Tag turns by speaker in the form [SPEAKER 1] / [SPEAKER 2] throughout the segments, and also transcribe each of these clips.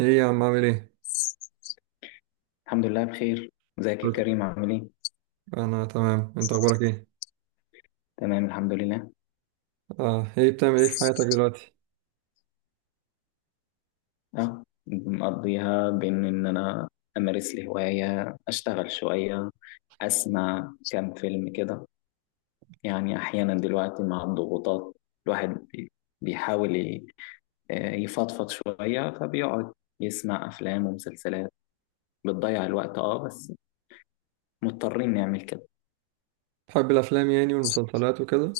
[SPEAKER 1] ايه يا عم عامل ايه؟
[SPEAKER 2] الحمد لله بخير. ازيك يا
[SPEAKER 1] قلت-
[SPEAKER 2] كريم، عامل ايه؟
[SPEAKER 1] انا تمام، انت اخبارك ايه؟
[SPEAKER 2] تمام الحمد لله.
[SPEAKER 1] اه ايه بتعمل ايه في حياتك دلوقتي؟
[SPEAKER 2] اه مقضيها بان ان انا امارس لي هوايه، اشتغل شويه، اسمع كام فيلم كده. يعني احيانا دلوقتي مع الضغوطات الواحد بيحاول يفضفض شويه، فبيقعد يسمع افلام ومسلسلات، بتضيع الوقت، بس مضطرين نعمل كده.
[SPEAKER 1] بتحب الافلام يعني والمسلسلات وكده؟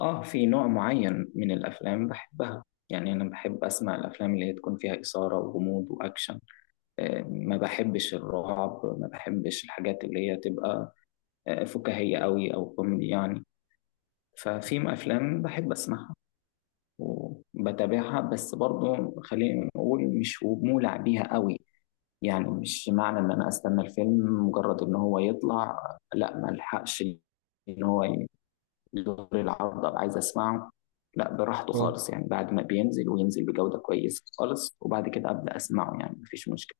[SPEAKER 2] اه، في نوع معين من الافلام بحبها. يعني انا بحب اسمع الافلام اللي هي تكون فيها اثاره وغموض واكشن. ما بحبش الرعب، ما بحبش الحاجات اللي هي تبقى فكاهية قوي أو كوميدي يعني. ففي أفلام بحب أسمعها وبتابعها، بس برضو خلينا نقول مش مولع بيها قوي. يعني مش معنى إن أنا أستنى الفيلم مجرد إن هو يطلع، لا ما الحقش إن هو يدور العرض أبقى عايز أسمعه. لا براحته
[SPEAKER 1] اه
[SPEAKER 2] خالص، يعني بعد ما بينزل وينزل بجودة كويسة خالص وبعد كده أبدأ أسمعه، يعني مفيش مشكلة.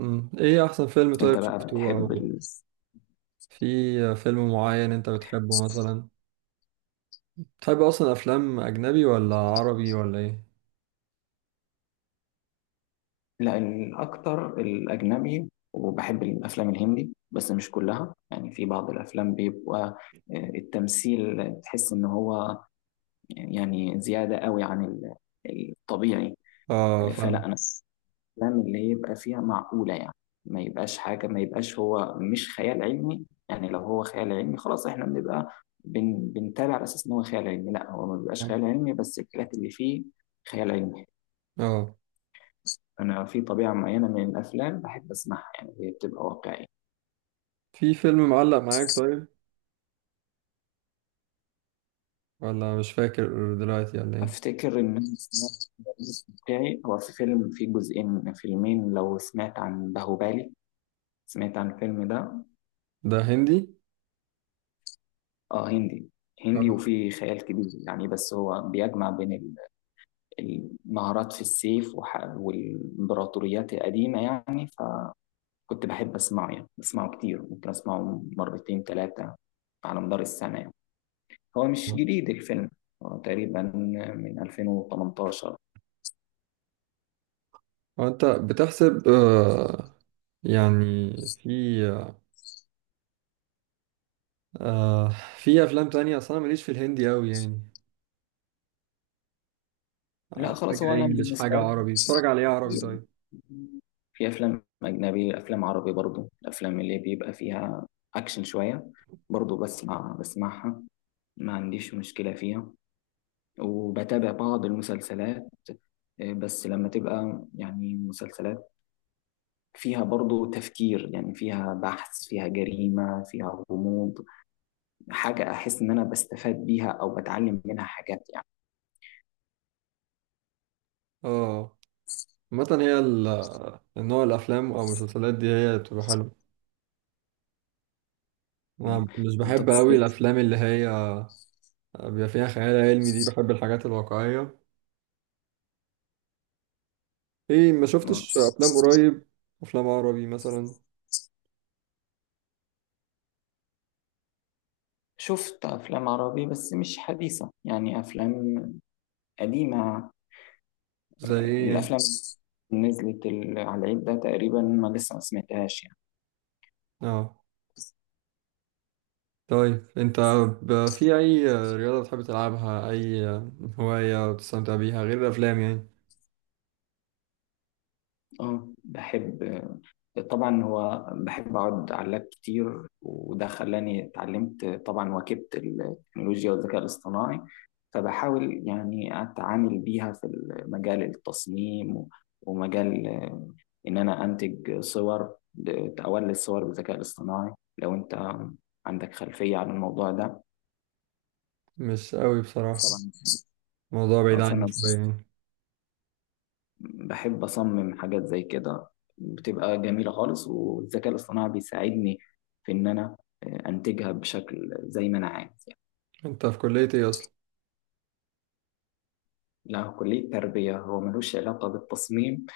[SPEAKER 1] ايه احسن فيلم طيب
[SPEAKER 2] أنت بقى
[SPEAKER 1] شفته،
[SPEAKER 2] بتحب
[SPEAKER 1] او
[SPEAKER 2] ال...
[SPEAKER 1] في فيلم معين انت بتحبه مثلا؟ بتحب اصلا افلام اجنبي ولا عربي ولا ايه؟
[SPEAKER 2] لا، الأكتر الأجنبي، وبحب الأفلام الهندي بس مش كلها، يعني في بعض الأفلام بيبقى التمثيل تحس إن هو يعني زيادة قوي عن الطبيعي.
[SPEAKER 1] اه،
[SPEAKER 2] فلا
[SPEAKER 1] فاهم.
[SPEAKER 2] أنا الأفلام اللي يبقى فيها معقولة يعني. ما يبقاش حاجة، ما يبقاش هو مش خيال علمي يعني. لو هو خيال علمي خلاص إحنا بنبقى بنتابع على أساس إن هو خيال علمي. لا، هو ما بيبقاش
[SPEAKER 1] اه
[SPEAKER 2] خيال علمي، بس الحاجات اللي فيه خيال علمي.
[SPEAKER 1] آه.
[SPEAKER 2] أنا في طبيعة معينة من الأفلام بحب أسمعها، يعني هي بتبقى واقعية.
[SPEAKER 1] في فيلم معلق معاك طيب؟ ولا مش فاكر دلوقتي ولا ايه؟
[SPEAKER 2] أفتكر إن أنا سمعت واقعي، هو في فيلم فيه جزئين، فيلمين، لو سمعت عن باهوبالي، سمعت عن الفيلم ده.
[SPEAKER 1] ده هندي؟
[SPEAKER 2] آه، هندي. هندي
[SPEAKER 1] اه
[SPEAKER 2] وفيه خيال كبير يعني، بس هو بيجمع بين المهارات في السيف والإمبراطوريات القديمة يعني. فكنت بحب أسمعه، يعني بسمعه كتير، ممكن أسمعه مرتين ثلاثة على مدار السنة يعني. هو مش
[SPEAKER 1] آه.
[SPEAKER 2] جديد الفيلم، هو تقريبا من 2018.
[SPEAKER 1] هو انت بتحسب، يعني في آه في افلام تانية اصلا ماليش في الهندي قوي يعني.
[SPEAKER 2] لا خلاص،
[SPEAKER 1] حاجة
[SPEAKER 2] هو انا
[SPEAKER 1] انجلش،
[SPEAKER 2] بالنسبه
[SPEAKER 1] حاجة عربي، بتتفرج على ايه عربي
[SPEAKER 2] لي
[SPEAKER 1] طيب؟
[SPEAKER 2] في افلام اجنبي، افلام عربي برضو، الافلام اللي بيبقى فيها اكشن شويه برضو بسمعها، ما عنديش مشكله فيها. وبتابع بعض المسلسلات، بس لما تبقى يعني مسلسلات فيها برضو تفكير، يعني فيها بحث، فيها جريمة، فيها غموض، حاجة أحس إن أنا بستفاد بيها أو بتعلم منها حاجات يعني.
[SPEAKER 1] اه، عامة هي النوع الافلام او المسلسلات دي هي بتبقى حلوة.
[SPEAKER 2] مم.
[SPEAKER 1] انا مش
[SPEAKER 2] انت
[SPEAKER 1] بحب قوي
[SPEAKER 2] بالذات-
[SPEAKER 1] الافلام اللي هي بيبقى فيها خيال علمي دي، بحب الحاجات الواقعية. ايه، ما
[SPEAKER 2] آه.
[SPEAKER 1] شفتش افلام قريب؟ افلام عربي مثلا؟
[SPEAKER 2] شفت افلام عربي، بس مش حديثة، يعني افلام قديمة.
[SPEAKER 1] زي ايه يعني؟
[SPEAKER 2] الافلام اللي نزلت على العيد ده تقريبا ما لسه ما سمعتهاش يعني.
[SPEAKER 1] اه، طيب انت في اي رياضة بتحب تلعبها، اي هواية بتستمتع بيها غير الافلام يعني؟
[SPEAKER 2] اه، بحب. طبعا هو بحب اقعد على اللاب كتير، وده خلاني اتعلمت طبعا واكبت التكنولوجيا والذكاء الاصطناعي. فبحاول يعني اتعامل بيها في مجال التصميم ومجال، ان انا انتج صور، اولد صور بالذكاء الاصطناعي. لو انت عندك خلفية عن الموضوع ده؟
[SPEAKER 1] مش قوي بصراحة،
[SPEAKER 2] طبعا.
[SPEAKER 1] موضوع بعيد عني
[SPEAKER 2] فانا
[SPEAKER 1] شوية يعني.
[SPEAKER 2] بحب أصمم حاجات زي كده، بتبقى جميلة خالص، والذكاء الاصطناعي بيساعدني في إن أنا أنتجها بشكل زي ما أنا عايز يعني.
[SPEAKER 1] انت في كلية ايه اصلا؟
[SPEAKER 2] لا، كلية تربية، هو ملوش علاقة بالتصميم،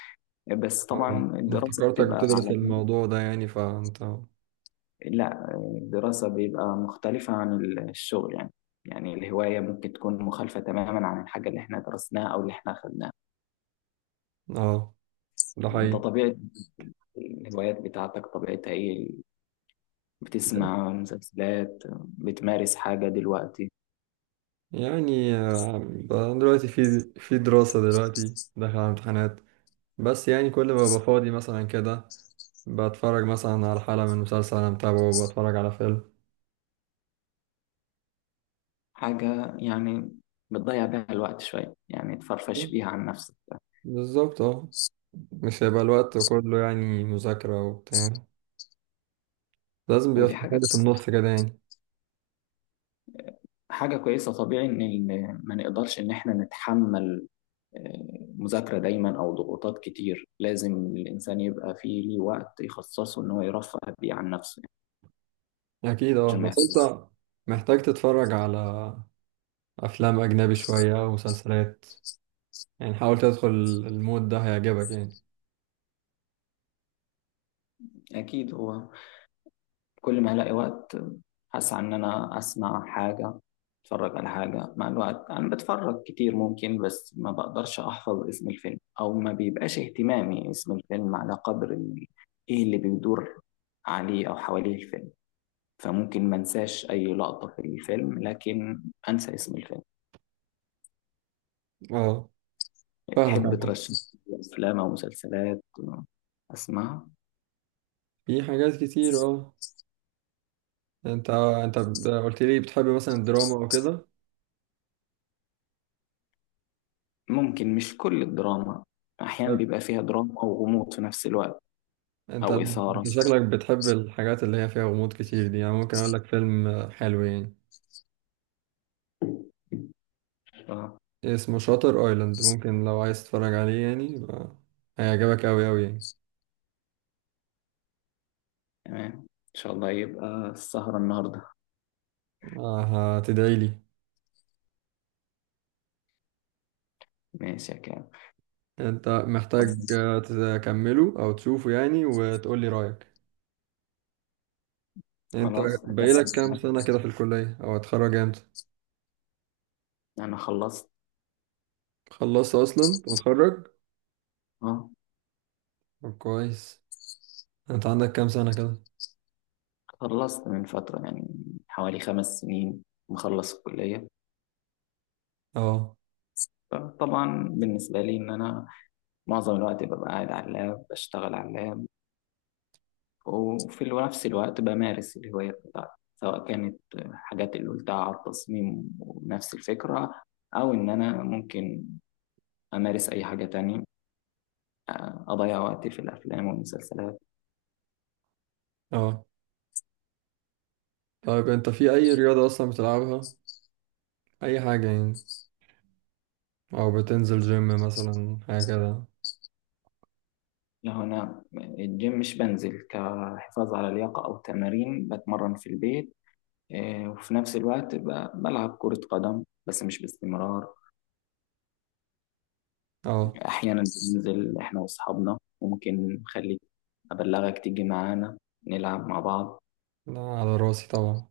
[SPEAKER 2] بس
[SPEAKER 1] اه،
[SPEAKER 2] طبعا
[SPEAKER 1] انا
[SPEAKER 2] الدراسة
[SPEAKER 1] افتكرتك
[SPEAKER 2] بتبقى
[SPEAKER 1] بتدرس
[SPEAKER 2] على.
[SPEAKER 1] الموضوع ده يعني فانت.
[SPEAKER 2] لا، الدراسة بيبقى مختلفة عن الشغل يعني. يعني الهواية ممكن تكون مخالفة تماما عن الحاجة اللي احنا درسناها أو اللي احنا أخدناها.
[SPEAKER 1] اه، ده
[SPEAKER 2] انت
[SPEAKER 1] حقيقي.
[SPEAKER 2] طبيعة الهوايات بتاعتك طبيعتها ايه؟ بتسمع مسلسلات؟ بتمارس حاجة دلوقتي؟
[SPEAKER 1] يعني دلوقتي في دراسة، دلوقتي داخل على امتحانات، بس يعني كل ما ببقى فاضي مثلا كده، بتفرج مثلا على حلقة من مسلسل انا متابعه، بتفرج على فيلم.
[SPEAKER 2] حاجة يعني بتضيع بيها الوقت شوية، يعني تفرفش بيها عن نفسك.
[SPEAKER 1] بالظبط اه، مش هيبقى الوقت كله يعني مذاكرة وبتاع، لازم بيبقى
[SPEAKER 2] ودي
[SPEAKER 1] في
[SPEAKER 2] حاجة
[SPEAKER 1] حاجة في النص كده يعني.
[SPEAKER 2] حاجة كويسة، طبيعي إن ما نقدرش إن إحنا نتحمل مذاكرة دايما أو ضغوطات كتير. لازم الإنسان يبقى فيه ليه وقت يخصصه إن هو يرفه بيه عن نفسه
[SPEAKER 1] أكيد اه،
[SPEAKER 2] عشان ما
[SPEAKER 1] بس
[SPEAKER 2] يحسش.
[SPEAKER 1] أنت محتاج تتفرج على افلام اجنبي شويه ومسلسلات، يعني حاول تدخل المود ده هيعجبك يعني.
[SPEAKER 2] أكيد، هو كل ما الاقي وقت اسعى ان انا اسمع حاجه، اتفرج على حاجه. مع الوقت انا بتفرج كتير ممكن، بس ما بقدرش احفظ اسم الفيلم، او ما بيبقاش اهتمامي اسم الفيلم على قدر ايه اللي بيدور عليه او حواليه الفيلم. فممكن ما انساش اي لقطه في الفيلم، لكن انسى اسم الفيلم.
[SPEAKER 1] اه، فاهمك
[SPEAKER 2] تحب
[SPEAKER 1] عامه.
[SPEAKER 2] ترشح لي افلام او مسلسلات اسمعها؟
[SPEAKER 1] في حاجات كتير اه. انت قلت لي بتحب مثلا الدراما او كده.
[SPEAKER 2] ممكن مش كل الدراما، احيانا
[SPEAKER 1] طيب
[SPEAKER 2] بيبقى فيها دراما وغموض في نفس الوقت،
[SPEAKER 1] انت
[SPEAKER 2] او اثاره.
[SPEAKER 1] انت شكلك بتحب الحاجات اللي هي فيها غموض كتير دي، يعني ممكن اقول لك فيلم حلو يعني
[SPEAKER 2] ف-
[SPEAKER 1] اسمه شاتر ايلاند. ممكن لو عايز تتفرج عليه يعني، يبقى هيعجبك قوي قوي يعني.
[SPEAKER 2] تمام، ان شاء الله يبقى السهرة النهاردة.
[SPEAKER 1] هتدعي لي.
[SPEAKER 2] ماشي يا كام.
[SPEAKER 1] انت
[SPEAKER 2] طب
[SPEAKER 1] محتاج تكمله او تشوفه يعني وتقول لي رايك. يعني انت
[SPEAKER 2] خلاص، هتحسن
[SPEAKER 1] باقيلك كام
[SPEAKER 2] معاك.
[SPEAKER 1] سنة كده في الكلية او هتخرج امتى؟
[SPEAKER 2] انا خلصت.
[SPEAKER 1] خلصت اصلا؟ انت متخرج؟
[SPEAKER 2] اه،
[SPEAKER 1] طب كويس. انت عندك كام سنة كده؟
[SPEAKER 2] خلصت من فترة، يعني حوالي 5 سنين مخلص الكلية.
[SPEAKER 1] اه.
[SPEAKER 2] طبعا بالنسبة لي إن أنا معظم الوقت ببقى قاعد على اللاب، بشتغل على اللاب، وفي نفس الوقت بمارس الهواية بتاعتي، سواء كانت حاجات اللي قلتها على التصميم ونفس الفكرة، أو إن أنا ممكن أمارس أي حاجة تانية، أضيع وقتي في الأفلام والمسلسلات.
[SPEAKER 1] اه، طيب انت في اي رياضة اصلا بتلعبها، اي حاجة يعني؟ او بتنزل جيم مثلا حاجة كده؟
[SPEAKER 2] لا، أنا الجيم مش بنزل، كحفاظ على اللياقة أو تمارين بتمرن في البيت. إيه، وفي نفس الوقت بلعب كرة قدم بس مش باستمرار.
[SPEAKER 1] اه،
[SPEAKER 2] أحيانا بننزل إحنا وأصحابنا، ممكن نخليك أبلغك تيجي معانا نلعب مع بعض.
[SPEAKER 1] لا، على راسي طبعا.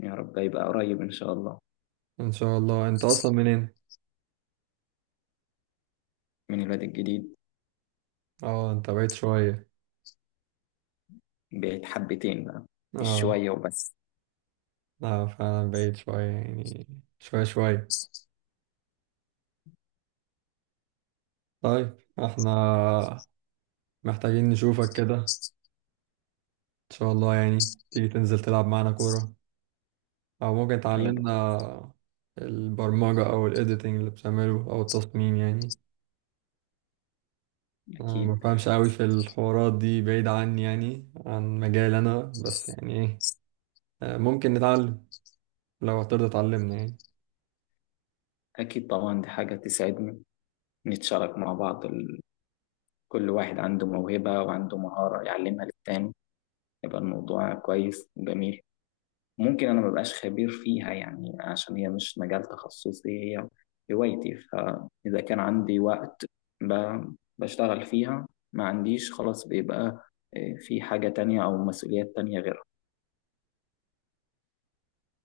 [SPEAKER 2] يا رب يبقى قريب إن شاء الله.
[SPEAKER 1] ان شاء الله. انت اصلا منين؟
[SPEAKER 2] من الواد الجديد.
[SPEAKER 1] اه، انت بعيد شوية.
[SPEAKER 2] بقيت حبتين بقى، مش
[SPEAKER 1] اه،
[SPEAKER 2] شوية وبس.
[SPEAKER 1] لا فعلا بعيد شوية يعني. شوية شوية. طيب احنا محتاجين نشوفك كده، ان شاء الله يعني تيجي تنزل تلعب معانا كورة، او ممكن
[SPEAKER 2] هيبقى
[SPEAKER 1] تعلمنا البرمجة او الايديتنج اللي بتعمله او التصميم يعني. انا ما
[SPEAKER 2] أكيد،
[SPEAKER 1] بفهمش قوي في الحوارات دي، بعيد عني يعني عن مجال انا، بس يعني ايه، ممكن نتعلم لو هترضى تعلمنا يعني.
[SPEAKER 2] أكيد طبعا، دي حاجة تسعدني، نتشارك مع بعض. كل واحد عنده موهبة وعنده مهارة يعلمها للتاني، يبقى الموضوع كويس وجميل. ممكن انا مبقاش خبير فيها يعني عشان هي مش مجال تخصصي، هي هوايتي. فاذا كان عندي وقت بشتغل فيها، ما عنديش خلاص بيبقى إيه، في حاجة تانية أو مسؤوليات تانية غيرها.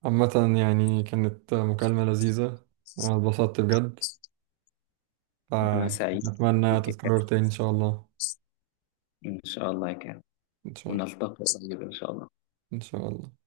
[SPEAKER 1] عامة يعني كانت مكالمة لذيذة وانا اتبسطت بجد،
[SPEAKER 2] أنا سعيد
[SPEAKER 1] فأتمنى
[SPEAKER 2] بيك يا
[SPEAKER 1] تتكرر
[SPEAKER 2] كابتن.
[SPEAKER 1] تاني ان شاء الله.
[SPEAKER 2] إن شاء الله يا كابتن.
[SPEAKER 1] ان شاء الله.
[SPEAKER 2] ونلتقي قريب إن شاء الله.
[SPEAKER 1] ان شاء الله.